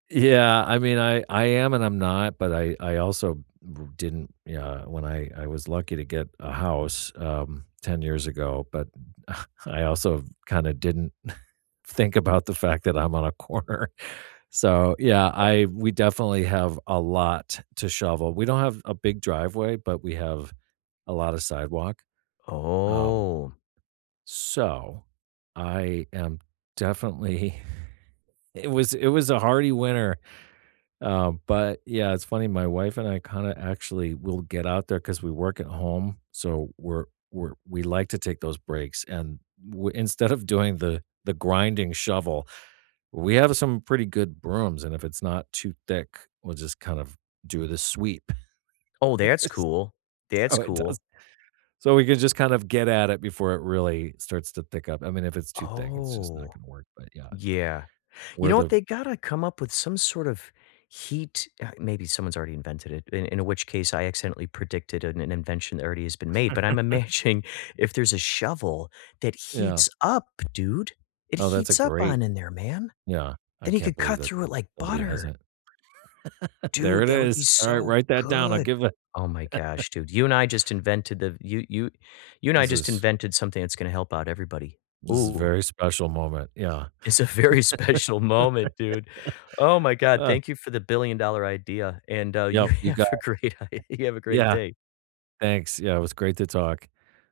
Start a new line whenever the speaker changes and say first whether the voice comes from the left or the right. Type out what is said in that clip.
right: Yeah. I mean, I I am and I'm not, but I I also bo didn't yeah, when I I was lucky to get a house, um, 10 years ago, but I also kinda didn't think about the fact that I'm on a corner. So, yeah, I we definitely have a lot to shovel. We don't have a big driveway, but we have a lot of sidewalk. Um
left: Oh!
right: so, I am definitely it was it was a hearty winter, um, but, yeah, it's funny my wife and I kinda actually will get out there 'cause we work at home, so we're we're we like to take those breaks, and we instead of doing the the grinding shovel, we have some pretty good brooms, and if it's not too thick, we'll just kind of do the sweep.
left: Oh, that's
right: Yes
left: cool that's
right: so it does.
left: cool.
right: So, we could just kind of get at it before it really starts to pick up, I mean, if it's too thick, it's just not
left: Oh!
right: gonna work, but, yeah.
left: Yeah. You
right: Where
left: know what,
right: the
left: they gotta come up with some sort of heat uh, maybe someone's already invented it, in in which case, I accidentally predicted an invention that already has been made, but I'm imagining if there's a shovel that
right: Yeah.
left: heats up, dude it
right: Oh, that's a
left: heats up
right: great
left: on in there, man.
right: yeah. I
left: Then he
right: can't
left: could
right: believe
left: cut
right: that
left: through it like
right: somebody has
left: butter.
right: it. There
left: Dude,
right: it
left: that would be
right: is. All right,
left: so
right: write that down. I'll
left: good.
right: give a
left: Oh my gosh, dude. You and I just invented the you you you and I
right: This
left: just
right: is
left: invented something that's gonna help out everybody.
right: this is a
left: Ooh!
right: very special moment, yeah.
left: It's a very special moment, dude. Oh my god.
right: Uh
left: Thank you for the billion-dollar idea, and, uh, you
right: Yup, you got
left: have a great day you
right: [unintelligible]
left: have a great
right: yeah
left: day.
right: thanks. Yeah, it was great to talk.